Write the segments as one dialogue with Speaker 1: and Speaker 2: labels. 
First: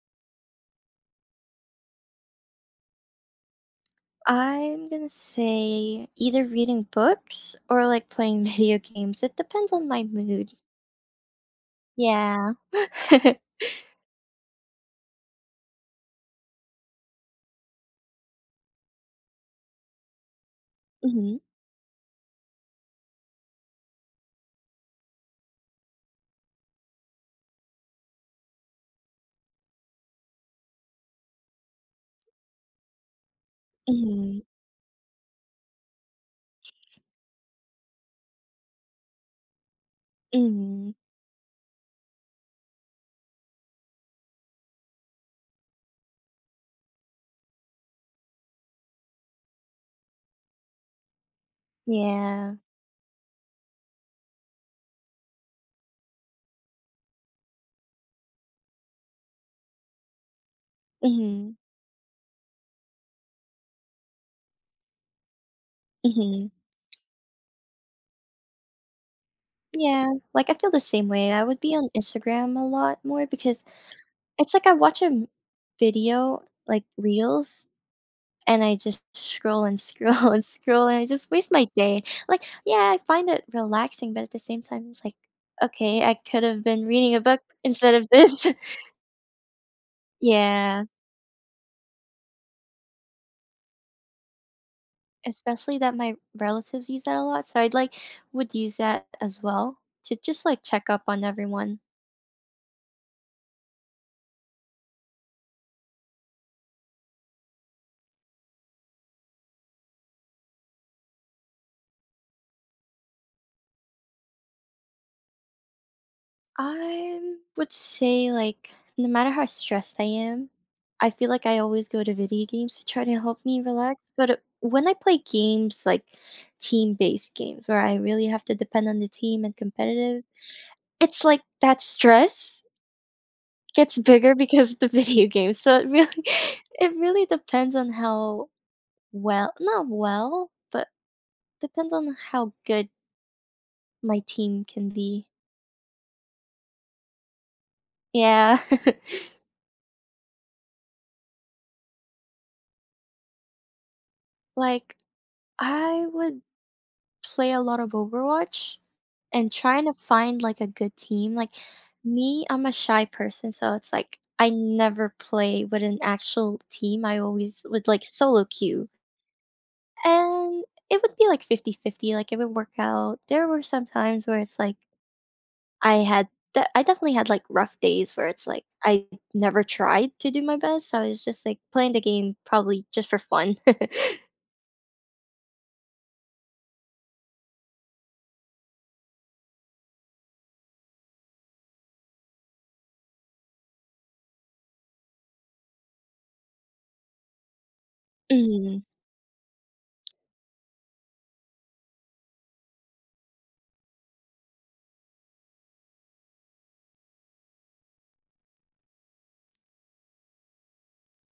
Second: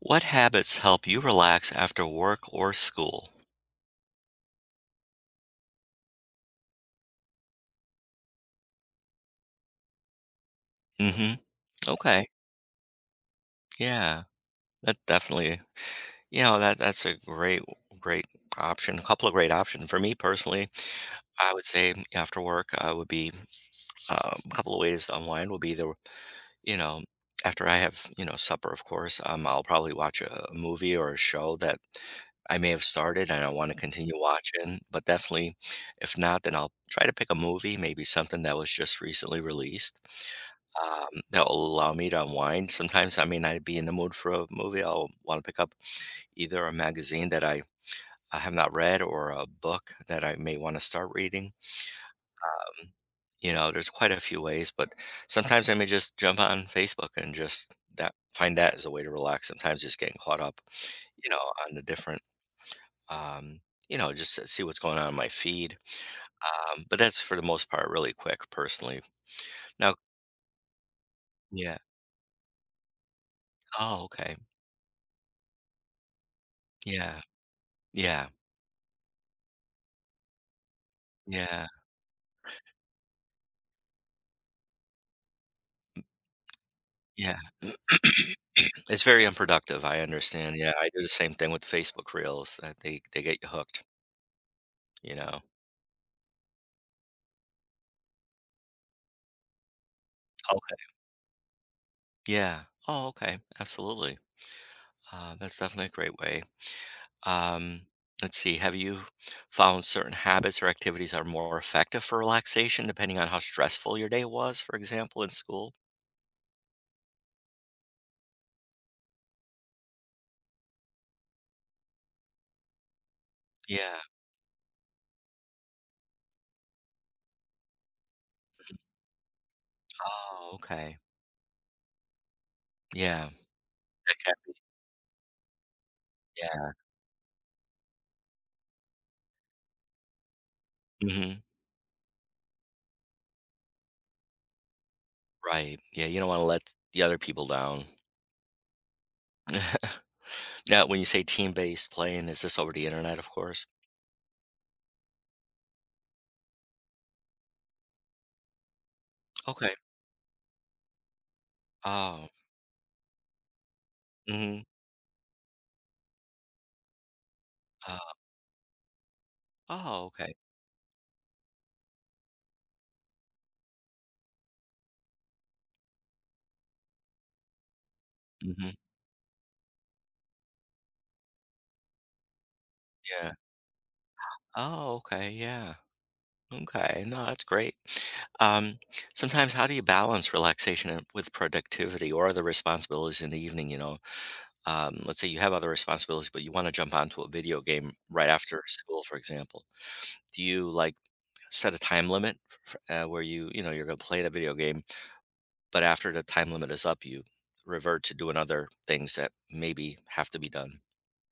Speaker 1: What habits help you relax after work or school?
Speaker 2: I'm gonna say either reading books or like playing video games. It depends on my mood.
Speaker 1: Mhm. Okay.
Speaker 2: Yeah.
Speaker 1: Yeah. That definitely, that's a great option, a couple of great options. For me personally,
Speaker 2: Hmm.
Speaker 1: I would say after work, I would be, a couple of ways to unwind would be the. you know, After I have, supper, of course, I'll probably watch a movie or a show that I may have started and I want to continue
Speaker 2: Hmm.
Speaker 1: watching. But definitely, if not, then I'll try to pick a movie, maybe something that was just recently released,
Speaker 2: Hmm.
Speaker 1: that will allow me to unwind. Sometimes I may not be in the mood for a movie. I'll want to pick up either a magazine that I have not read or a book that I may want to start reading
Speaker 2: Yeah.
Speaker 1: you know, There's quite a few ways, but sometimes I may just jump on Facebook and just that find that as a way to relax. Sometimes just getting caught up, you know,
Speaker 2: Hmm.
Speaker 1: on the different, um, just to see what's going on in my feed.
Speaker 2: Hmm.
Speaker 1: But that's for the most part really quick, personally. Now,
Speaker 2: Yeah. Like I feel the same way. I would be
Speaker 1: yeah.
Speaker 2: on Instagram a lot more because
Speaker 1: Oh, okay.
Speaker 2: it's like I watch video like
Speaker 1: Yeah.
Speaker 2: reels.
Speaker 1: Yeah.
Speaker 2: And I just scroll and scroll and scroll, and I just waste
Speaker 1: Yeah.
Speaker 2: my day. Like, yeah, I find it relaxing, but at the same time, it's like, okay, I could have been reading a
Speaker 1: Yeah.
Speaker 2: book instead of this.
Speaker 1: It's very unproductive. I understand. Yeah,
Speaker 2: Yeah,
Speaker 1: I do the same thing with Facebook Reels. That they get you hooked. You know.
Speaker 2: especially that my relatives use that a lot. So I'd like would use that as well to just like
Speaker 1: Okay.
Speaker 2: check up on everyone.
Speaker 1: Yeah. Oh, okay. Absolutely. That's definitely a great way. Um, let's see. Have you found certain habits or activities are more effective for relaxation, depending on how stressful your day was, for example, in school?
Speaker 2: I would say, like, no matter how stressed I am, I feel like I always go to video games to try to help me
Speaker 1: Yeah.
Speaker 2: relax. But when I play games like team based games where I really have to depend on the team and competitive,
Speaker 1: Oh, okay.
Speaker 2: it's like that stress
Speaker 1: Yeah.
Speaker 2: gets bigger because of the video game. So it really,
Speaker 1: Yeah.
Speaker 2: it really depends on how well, not well, but
Speaker 1: Hmm.
Speaker 2: depends on how good my team can be.
Speaker 1: Right. Yeah. You don't want to let the other people down.
Speaker 2: Yeah.
Speaker 1: Now, when you say team-based playing, is this over the internet, of course?
Speaker 2: Like, I would play a lot of Overwatch and
Speaker 1: Okay.
Speaker 2: trying to find, like, a good team. Like,
Speaker 1: Oh.
Speaker 2: me, I'm a shy person, so it's like I
Speaker 1: Hmm.
Speaker 2: never play with an actual team. I always would, like,
Speaker 1: Uh,
Speaker 2: solo queue.
Speaker 1: oh, okay.
Speaker 2: And it would be like fifty fifty. Like, it would work out. There were some times where it's like I had I definitely had, like, rough days where it's like
Speaker 1: Hmm.
Speaker 2: I never tried to do my best. So I was just, like, playing the game probably just for
Speaker 1: Yeah.
Speaker 2: fun.
Speaker 1: Oh, okay. Yeah. Okay, no, that's great. Um, Sometimes, how do you balance relaxation with productivity or other responsibilities in the evening? Let's say you have other responsibilities, but you want to jump onto a video game right after
Speaker 2: Mhm.
Speaker 1: school, for example. Do you like set a time limit for, where you're going to play the video game, but after the time limit is up, you revert to doing other things that maybe have to be done?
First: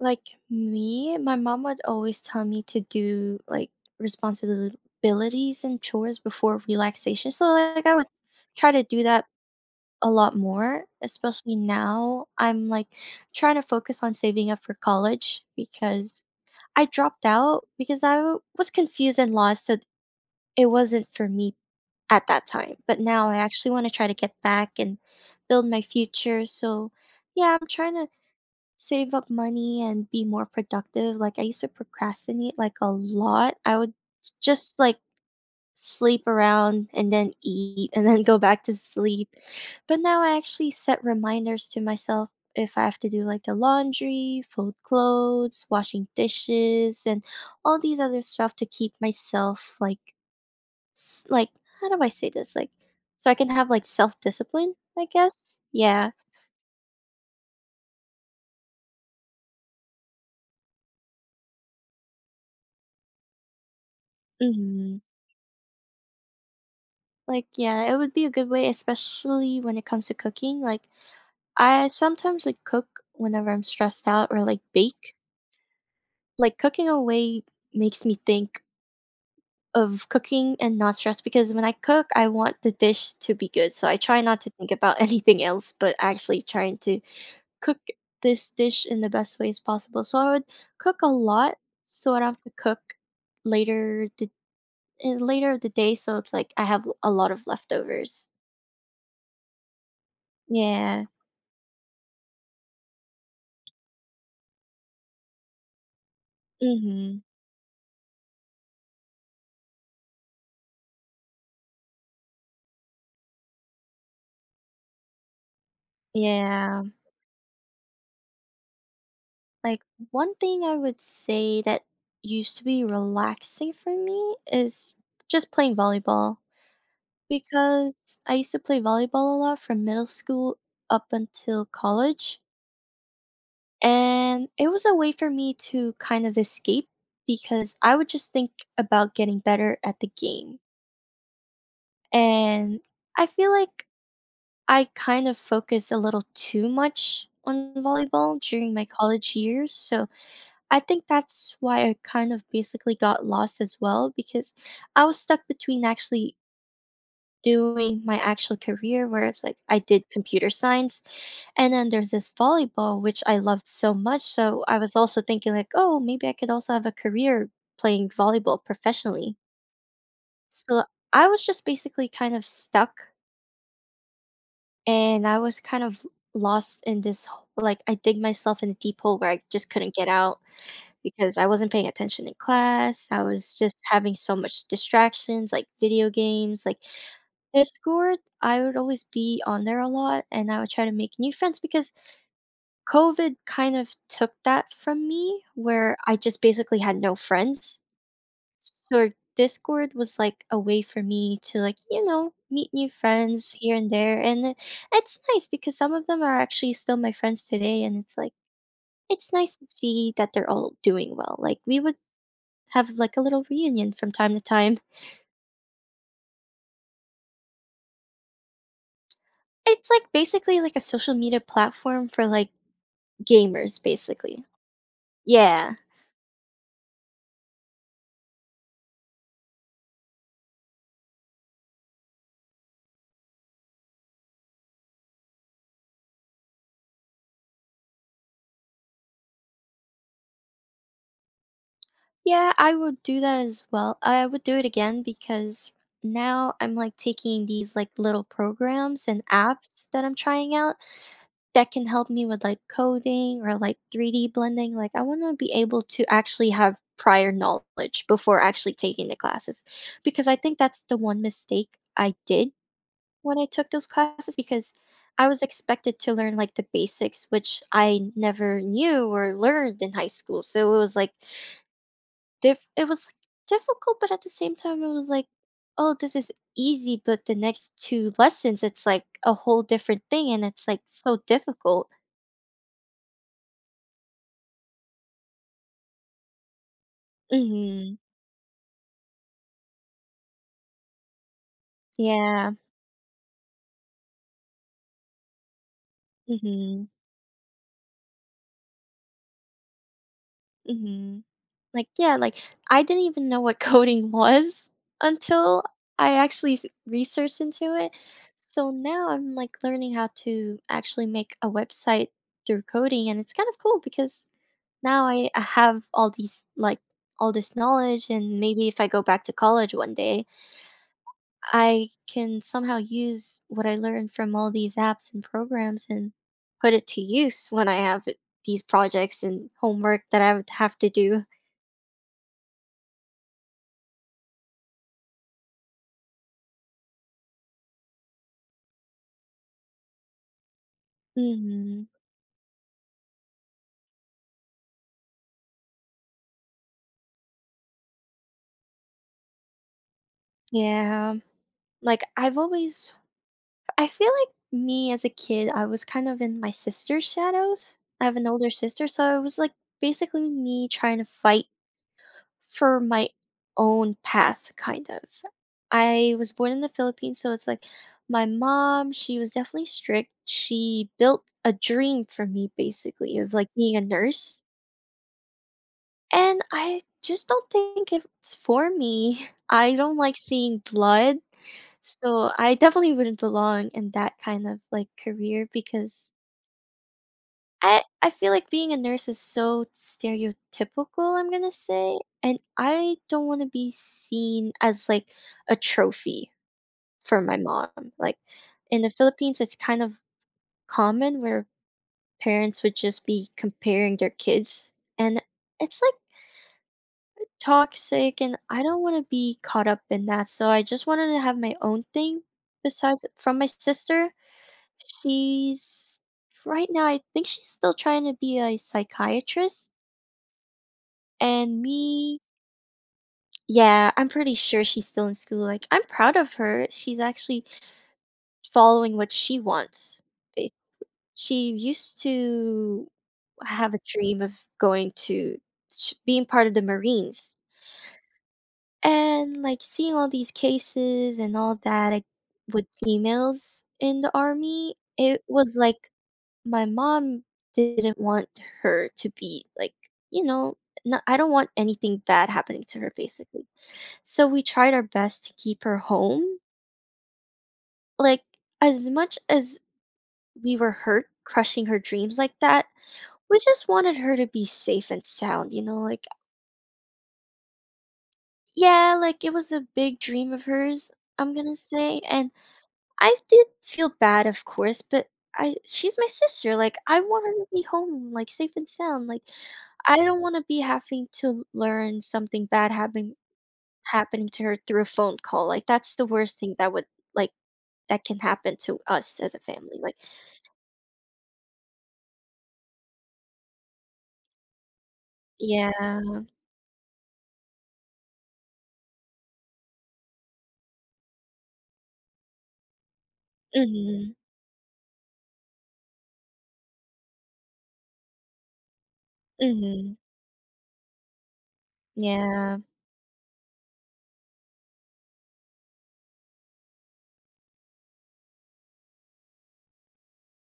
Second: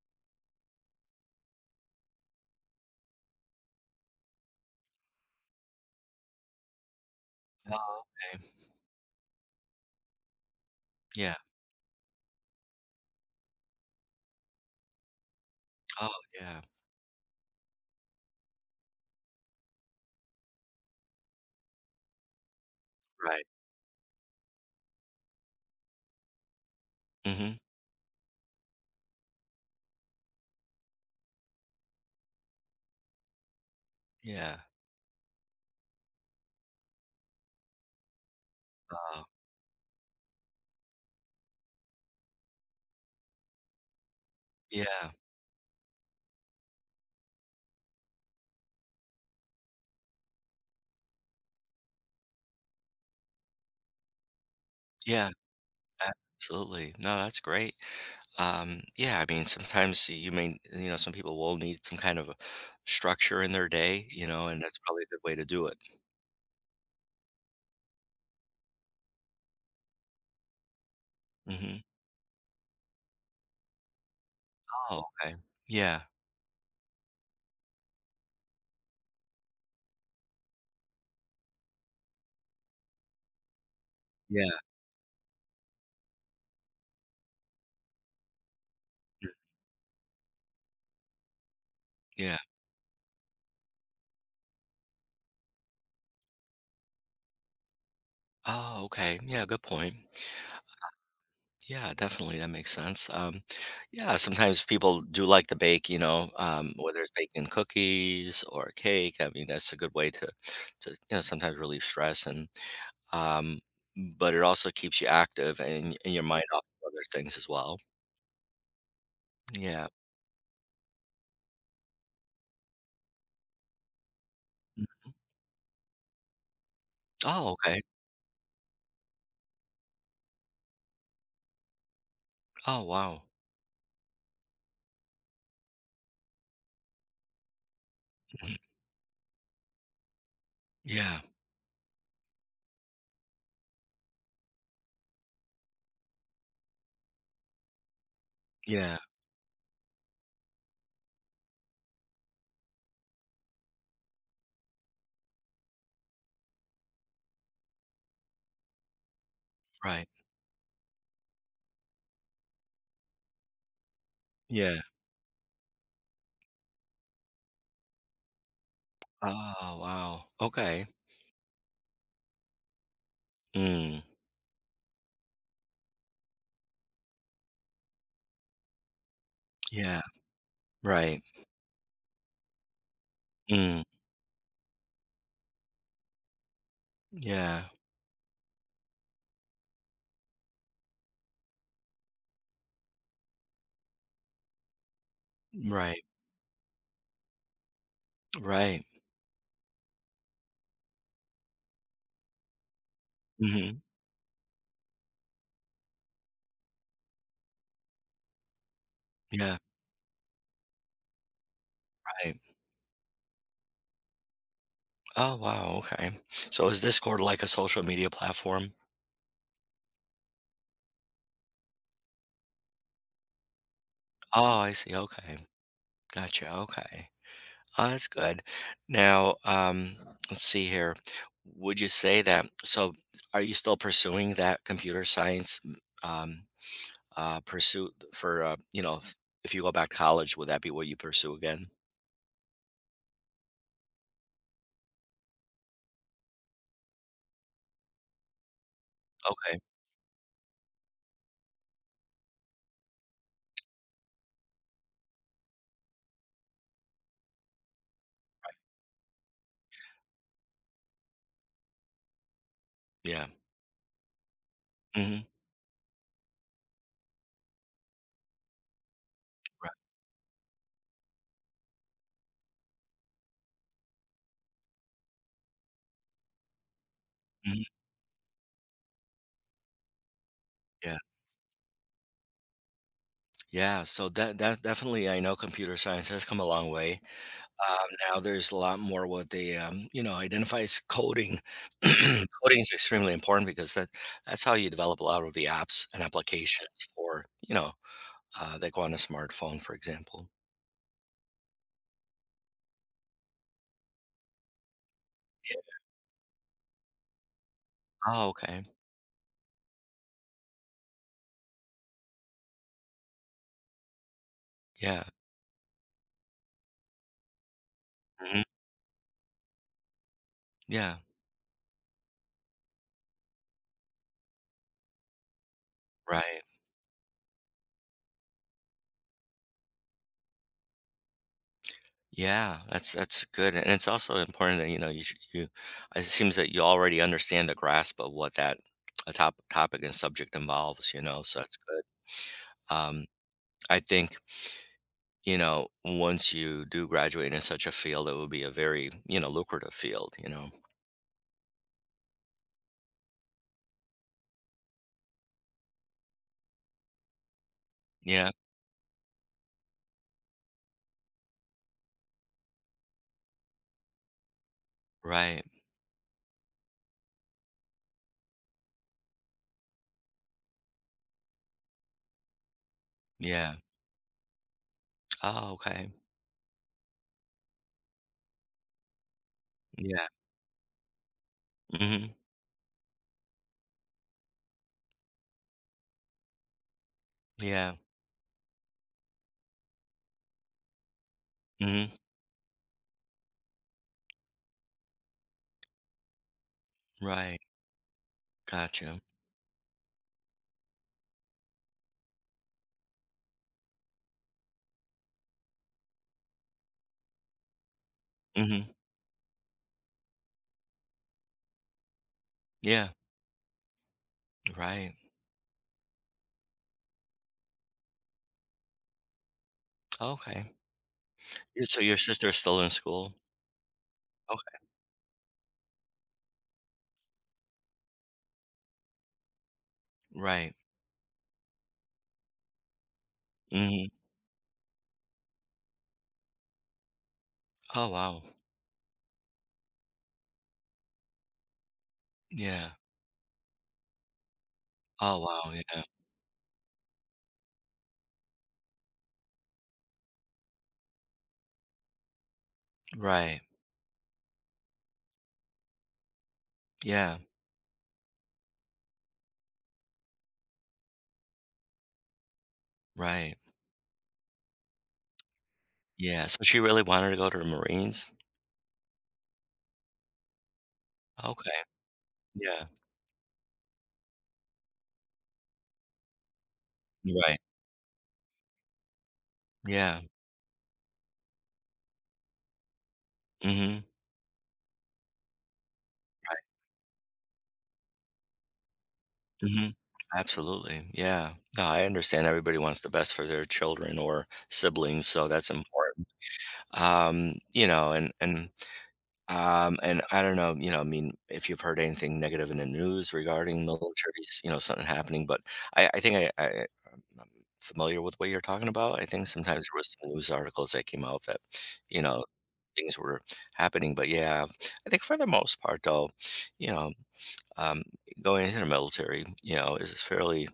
Speaker 2: Like me, my mom would always tell me to do like responsibilities and chores before relaxation. So like I
Speaker 1: Oh,
Speaker 2: would
Speaker 1: okay.
Speaker 2: try to do that a lot more,
Speaker 1: Yeah.
Speaker 2: especially now I'm like trying to focus on saving up for college
Speaker 1: Oh,
Speaker 2: because
Speaker 1: yeah.
Speaker 2: I dropped out because I was confused and lost that it wasn't for me at that time. But now I
Speaker 1: Right.
Speaker 2: actually want to try to get back and build my future. So
Speaker 1: Hmm.
Speaker 2: yeah, I'm trying to save up money and be more productive. Like I used to procrastinate like a lot. I would
Speaker 1: Yeah.
Speaker 2: just like sleep around and then eat and then go back to
Speaker 1: Uh,
Speaker 2: sleep. But now I actually set reminders to myself if I have to do like the laundry, fold
Speaker 1: yeah.
Speaker 2: clothes, washing dishes and all these other stuff to keep myself like like how do I say this? Like so I can have like self-discipline, I
Speaker 1: Yeah.
Speaker 2: guess. Yeah.
Speaker 1: Absolutely. No, that's great. Yeah, I mean, sometimes you may, some people will need some kind of a structure in their day, and that's
Speaker 2: Mhm.
Speaker 1: probably a good way to do it.
Speaker 2: Like, yeah, it would be a good way, especially when it comes to cooking. Like,
Speaker 1: Hmm.
Speaker 2: I sometimes like cook whenever I'm stressed out or like
Speaker 1: Oh,
Speaker 2: bake.
Speaker 1: okay. Yeah.
Speaker 2: Like cooking away makes me think of cooking and not stress because when I cook, I want the dish to be good. So I try not
Speaker 1: Yeah.
Speaker 2: to think about anything else, but actually trying to cook this dish in the best ways possible. So I would cook a lot so I don't
Speaker 1: Yeah.
Speaker 2: have to cook later the later of the day. So it's like I have a lot of leftovers.
Speaker 1: Oh, okay. Yeah, good point.
Speaker 2: Yeah.
Speaker 1: Yeah, definitely. That makes sense. Yeah, sometimes people do like to bake, whether it's
Speaker 2: Hmm.
Speaker 1: baking cookies or cake. I mean, that's a good way to, sometimes relieve stress and um, but it also keeps you active and your mind off
Speaker 2: Yeah.
Speaker 1: of other things as well.
Speaker 2: Like
Speaker 1: Yeah.
Speaker 2: one thing I would say that used to be relaxing for me
Speaker 1: Mm.
Speaker 2: is just playing volleyball
Speaker 1: Oh, okay.
Speaker 2: because I used to play volleyball a lot from middle school up until college.
Speaker 1: Oh, wow.
Speaker 2: And it was a way for me to kind of escape because I would just think
Speaker 1: Mhm.
Speaker 2: about getting better at the game.
Speaker 1: Yeah.
Speaker 2: And I feel like I kind of focus a little too much on volleyball during my
Speaker 1: Yeah.
Speaker 2: college years. So I think that's why I kind of basically got lost as well because I was stuck between actually doing my actual career where it's like I
Speaker 1: Right.
Speaker 2: did computer science and then there's this volleyball which I loved so much so I
Speaker 1: Yeah.
Speaker 2: was also thinking like oh maybe I could also have a career playing volleyball professionally.
Speaker 1: Oh, wow.
Speaker 2: So
Speaker 1: Okay.
Speaker 2: I was just basically kind of stuck
Speaker 1: Mm.
Speaker 2: and I was kind of lost in this like I dig myself in a deep hole where I just couldn't
Speaker 1: Yeah.
Speaker 2: get out.
Speaker 1: Right.
Speaker 2: Because I wasn't paying attention in class, I was just
Speaker 1: Mm.
Speaker 2: having so much distractions, like video games, like
Speaker 1: Yeah.
Speaker 2: Discord, I would always be on there a lot and I would try to make new friends because COVID kind of took that from me where
Speaker 1: Right.
Speaker 2: I just basically had no friends.
Speaker 1: Right.
Speaker 2: So Discord was like a way for me to like, meet new friends here
Speaker 1: Hmm.
Speaker 2: and there. And it's nice because some of them are actually still my friends today and it's like it's
Speaker 1: Yeah.
Speaker 2: nice to see that they're all doing well. Like we would
Speaker 1: Right.
Speaker 2: have, like, a little reunion from time to time.
Speaker 1: Oh, wow. Okay. So is Discord like a social media platform?
Speaker 2: It's, like, basically like a social media platform for, like, gamers,
Speaker 1: Oh,
Speaker 2: basically.
Speaker 1: I see. Okay.
Speaker 2: Yeah.
Speaker 1: Gotcha. Okay. Oh, that's good. Now, let's see here. Would you say that? So, are you still pursuing that computer science um, pursuit for you know? If you go back to college, would that be what you pursue again?
Speaker 2: Yeah, I would do that as well. I would do it again because now I'm, like, taking these, like, little programs and
Speaker 1: Okay.
Speaker 2: apps that I'm trying out that can help me with, like, coding or, like, 3D blending. Like, I wanna be able to actually have prior knowledge before
Speaker 1: Right.
Speaker 2: actually taking the classes because I think that's the one mistake I did
Speaker 1: Yeah.
Speaker 2: when I took those classes because
Speaker 1: Hmm.
Speaker 2: I was expected to learn like the basics, which I never knew or
Speaker 1: Right.
Speaker 2: learned in high school. So it was like it was difficult, but at the same time, it was like, oh, this is easy. But the
Speaker 1: Hmm.
Speaker 2: next two lessons, it's like a whole different thing, and it's like
Speaker 1: Yeah.
Speaker 2: so difficult.
Speaker 1: Yeah. So that definitely, I know computer science has come a long way. Um,
Speaker 2: Hmm.
Speaker 1: now there's a lot more what they, identify as coding.
Speaker 2: Yeah.
Speaker 1: Coding is extremely important because that's how you develop a lot of the apps and applications
Speaker 2: Hmm.
Speaker 1: for, that go on a smartphone, for example.
Speaker 2: Hmm. Like, yeah, like I didn't even know what coding was until
Speaker 1: Yeah.
Speaker 2: I actually researched into it.
Speaker 1: Oh, okay.
Speaker 2: So now I'm like learning how to actually make a website through coding and it's kind of cool because
Speaker 1: Yeah.
Speaker 2: now I have all these like all this knowledge and
Speaker 1: Mhm.
Speaker 2: maybe if I go back to college one day,
Speaker 1: Yeah.
Speaker 2: I can somehow use what I learned from all these apps and programs and
Speaker 1: Right.
Speaker 2: put it to use when I have these projects and homework that I would have to do.
Speaker 1: Yeah, that's good, and it's also important that you know you. It seems that you already understand the grasp of what that a top topic and subject involves. So that's good.
Speaker 2: Mhm.
Speaker 1: Um, I think once you do graduate in such a field, it would be a very, lucrative field, you know?
Speaker 2: Yeah. Like I feel like me as a kid, I was kind of in my sister's shadows. I have an
Speaker 1: Yeah,
Speaker 2: older sister, so it was like basically me trying to fight for my own path kind of.
Speaker 1: right.
Speaker 2: I was born in the Philippines, so it's like my mom, she was definitely strict. She built a dream for me basically of like
Speaker 1: Yeah.
Speaker 2: being a nurse.
Speaker 1: Oh, okay.
Speaker 2: And I just don't think it's for me. I don't
Speaker 1: Yeah.
Speaker 2: like seeing blood.
Speaker 1: Hmm.
Speaker 2: So, I definitely wouldn't belong in that kind of, like, career because
Speaker 1: Yeah.
Speaker 2: I feel like being a nurse is so stereotypical, I'm gonna
Speaker 1: Hmm.
Speaker 2: say, and I don't wanna be seen as, like, a trophy for
Speaker 1: Right.
Speaker 2: my mom. Like, in the
Speaker 1: Gotcha.
Speaker 2: Philippines, it's kind of common where parents would just be comparing their kids, and it's, like, toxic, and I
Speaker 1: Hmm.
Speaker 2: don't wanna be caught up in that, so I just wanted to have my own thing
Speaker 1: Yeah.
Speaker 2: besides from my sister.
Speaker 1: Right.
Speaker 2: She's right now, I think she's still trying to be a psychiatrist,
Speaker 1: Okay.
Speaker 2: and
Speaker 1: So your
Speaker 2: me
Speaker 1: sister's still in school?
Speaker 2: Yeah, I'm pretty sure
Speaker 1: Okay.
Speaker 2: she's still in school, like, I'm proud of her, she's actually following what she wants. Bas
Speaker 1: Right.
Speaker 2: She used to have a
Speaker 1: Hmm.
Speaker 2: dream of going to sh being part of the Marines,
Speaker 1: Oh, wow.
Speaker 2: and, like, seeing all these cases and all that, like, with
Speaker 1: Yeah.
Speaker 2: females in the Army,
Speaker 1: Oh,
Speaker 2: it
Speaker 1: wow.
Speaker 2: was
Speaker 1: Yeah.
Speaker 2: like my mom didn't want her to be like, you know, no, I don't want anything bad happening to her
Speaker 1: Right.
Speaker 2: basically. So we tried our best to keep her home.
Speaker 1: Yeah.
Speaker 2: Like as much as we were hurt crushing her dreams like that,
Speaker 1: Right.
Speaker 2: we just wanted her to be safe and sound, you know, like
Speaker 1: Yeah. So she really wanted to go to the Marines?
Speaker 2: yeah, like it was a big dream of hers, I'm going to
Speaker 1: Okay.
Speaker 2: say, and
Speaker 1: Yeah.
Speaker 2: I did feel bad of course, but I she's my sister, like I want her
Speaker 1: Right.
Speaker 2: to be home like safe and sound. Like I
Speaker 1: Yeah.
Speaker 2: don't wanna be having to learn something bad happening
Speaker 1: Hmm.
Speaker 2: happening to her through a phone call, like, that's the worst thing that would like, that can happen to us as a
Speaker 1: Mhm.
Speaker 2: family, like.
Speaker 1: Absolutely. Yeah. No, I understand everybody wants the best for their children or siblings, so that's
Speaker 2: Yeah.
Speaker 1: important. Um, you know, and and and I don't know, I mean, if you've heard anything negative in the news regarding
Speaker 2: Mhm.
Speaker 1: militaries, something happening, but I think I I'm familiar with what you're talking about. I think sometimes there was
Speaker 2: Mhm.
Speaker 1: some news articles that came out that, you know,
Speaker 2: Yeah.
Speaker 1: things were happening. But yeah, I think for the most part though, you know, um going into the military, is fairly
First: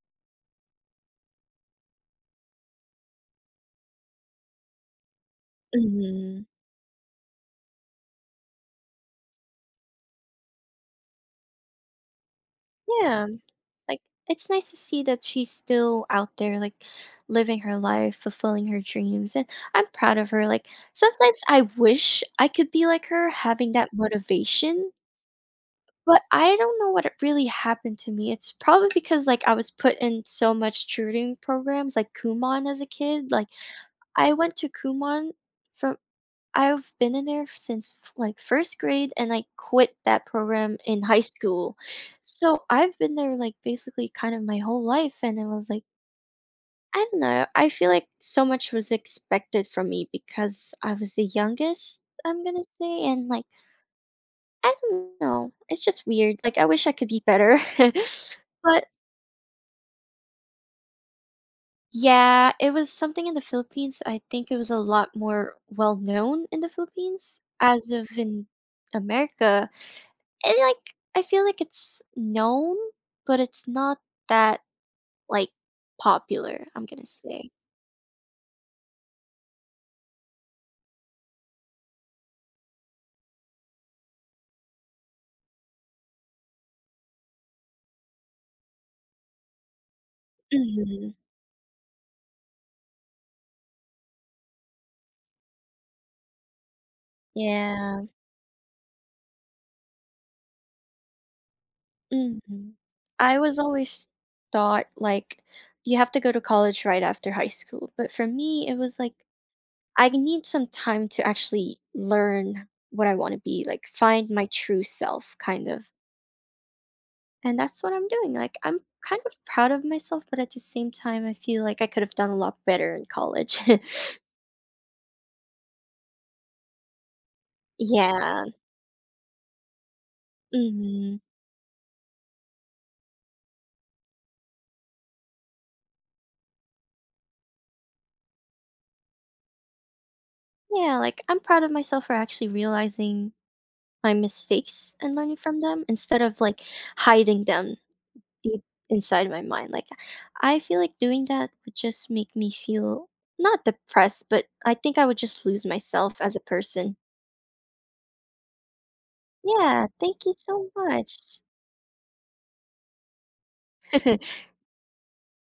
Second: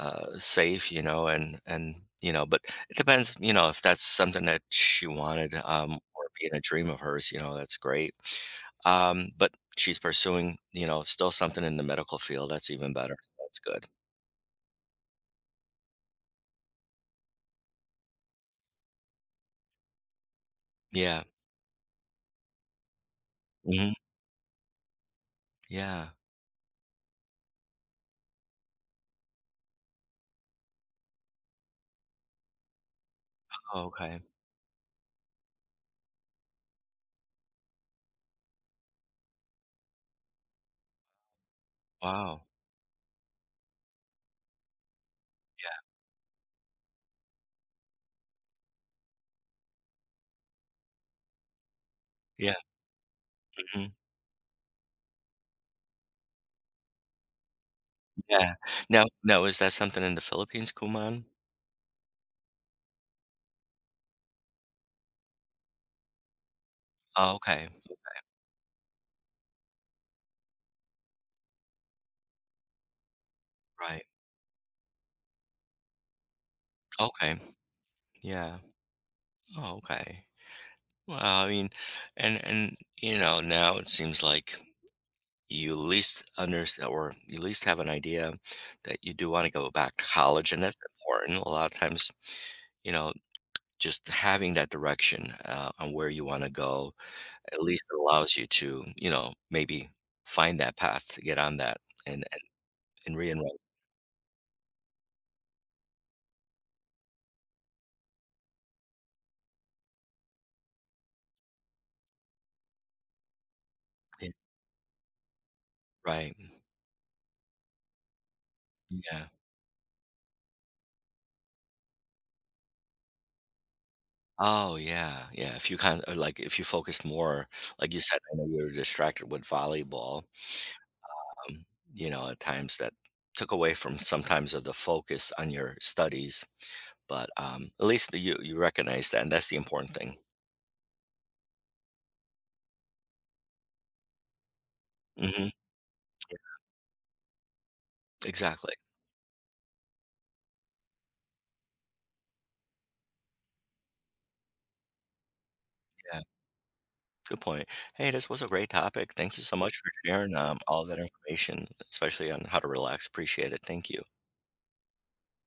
Speaker 1: safe, and but it depends, if that's something that she wanted, or
Speaker 2: Mhm.
Speaker 1: being a dream of hers, that's great. But she's pursuing, still something in the medical field. That's even better.
Speaker 2: Yeah,
Speaker 1: That's good.
Speaker 2: like, it's nice to see that she's still out there, like, living her life, fulfilling her dreams, and I'm proud of her, like,
Speaker 1: Yeah.
Speaker 2: sometimes I wish I could be like her, having that
Speaker 1: Hmm.
Speaker 2: motivation.
Speaker 1: Yeah.
Speaker 2: But I don't know what it really happened to me. It's probably because, like, I was put in so much tutoring programs, like Kumon as a kid. Like,
Speaker 1: Oh, okay.
Speaker 2: I went to Kumon from I've been in there since like first grade, and I quit that program in high school.
Speaker 1: Wow.
Speaker 2: So I've been there like basically kind of my whole life, and it was like I don't know. I feel like so much was expected from me because I was the youngest. I'm
Speaker 1: Yeah. Yeah.
Speaker 2: gonna say, and like
Speaker 1: Hmm.
Speaker 2: I don't know. It's just weird. Like, I wish I could be better.
Speaker 1: Yeah.
Speaker 2: But
Speaker 1: Now, is that something in the Philippines, Kuman?
Speaker 2: yeah, it was something in the Philippines. I think it was a lot more well known in the
Speaker 1: Oh,
Speaker 2: Philippines
Speaker 1: okay.
Speaker 2: as of in America. And like, I feel like it's known, but it's not
Speaker 1: Right.
Speaker 2: that like popular, I'm gonna
Speaker 1: Okay.
Speaker 2: say.
Speaker 1: Yeah. Oh, okay. Well, I mean, and now it seems like you at least understand, or you at least have an idea that you do want to go back to college, and that's
Speaker 2: Hmm.
Speaker 1: important a lot of times you know just having that direction on where you want to go at least
Speaker 2: Yeah.
Speaker 1: allows you to maybe find that path to get on that, and
Speaker 2: Hmm.
Speaker 1: and, and
Speaker 2: I
Speaker 1: re-enroll.
Speaker 2: was always thought like you have to go to college right after high school. But for me, it was like I need some time to actually learn what I want to be, like
Speaker 1: Yeah.
Speaker 2: find my true self, kind of.
Speaker 1: Right,
Speaker 2: And that's what I'm doing. Like, I'm kind
Speaker 1: yeah.
Speaker 2: of proud of myself, but at the same time, I feel like I could have done a lot better in college.
Speaker 1: Oh, yeah, yeah, if you kind of like if you focus more like you said, I know
Speaker 2: Yeah.
Speaker 1: you were distracted with volleyball,
Speaker 2: Hmm.
Speaker 1: um, at times that took away from sometimes of the focus on your studies. But, at least that you recognize that, and that's the important thing.
Speaker 2: Yeah. Like, I'm proud of myself for actually realizing my mistakes and learning
Speaker 1: Mhm.
Speaker 2: from them instead of like hiding them deep
Speaker 1: Exactly.
Speaker 2: inside my mind. Like I feel like doing that would just make me feel not depressed, but I think I would just lose myself
Speaker 1: Yeah,
Speaker 2: as a person.
Speaker 1: good point. Hey, this was a great topic. Thank you so much
Speaker 2: Yeah,
Speaker 1: for
Speaker 2: thank you
Speaker 1: sharing,
Speaker 2: so
Speaker 1: all that
Speaker 2: much.
Speaker 1: information, especially on how to relax. Appreciate it. Thank you.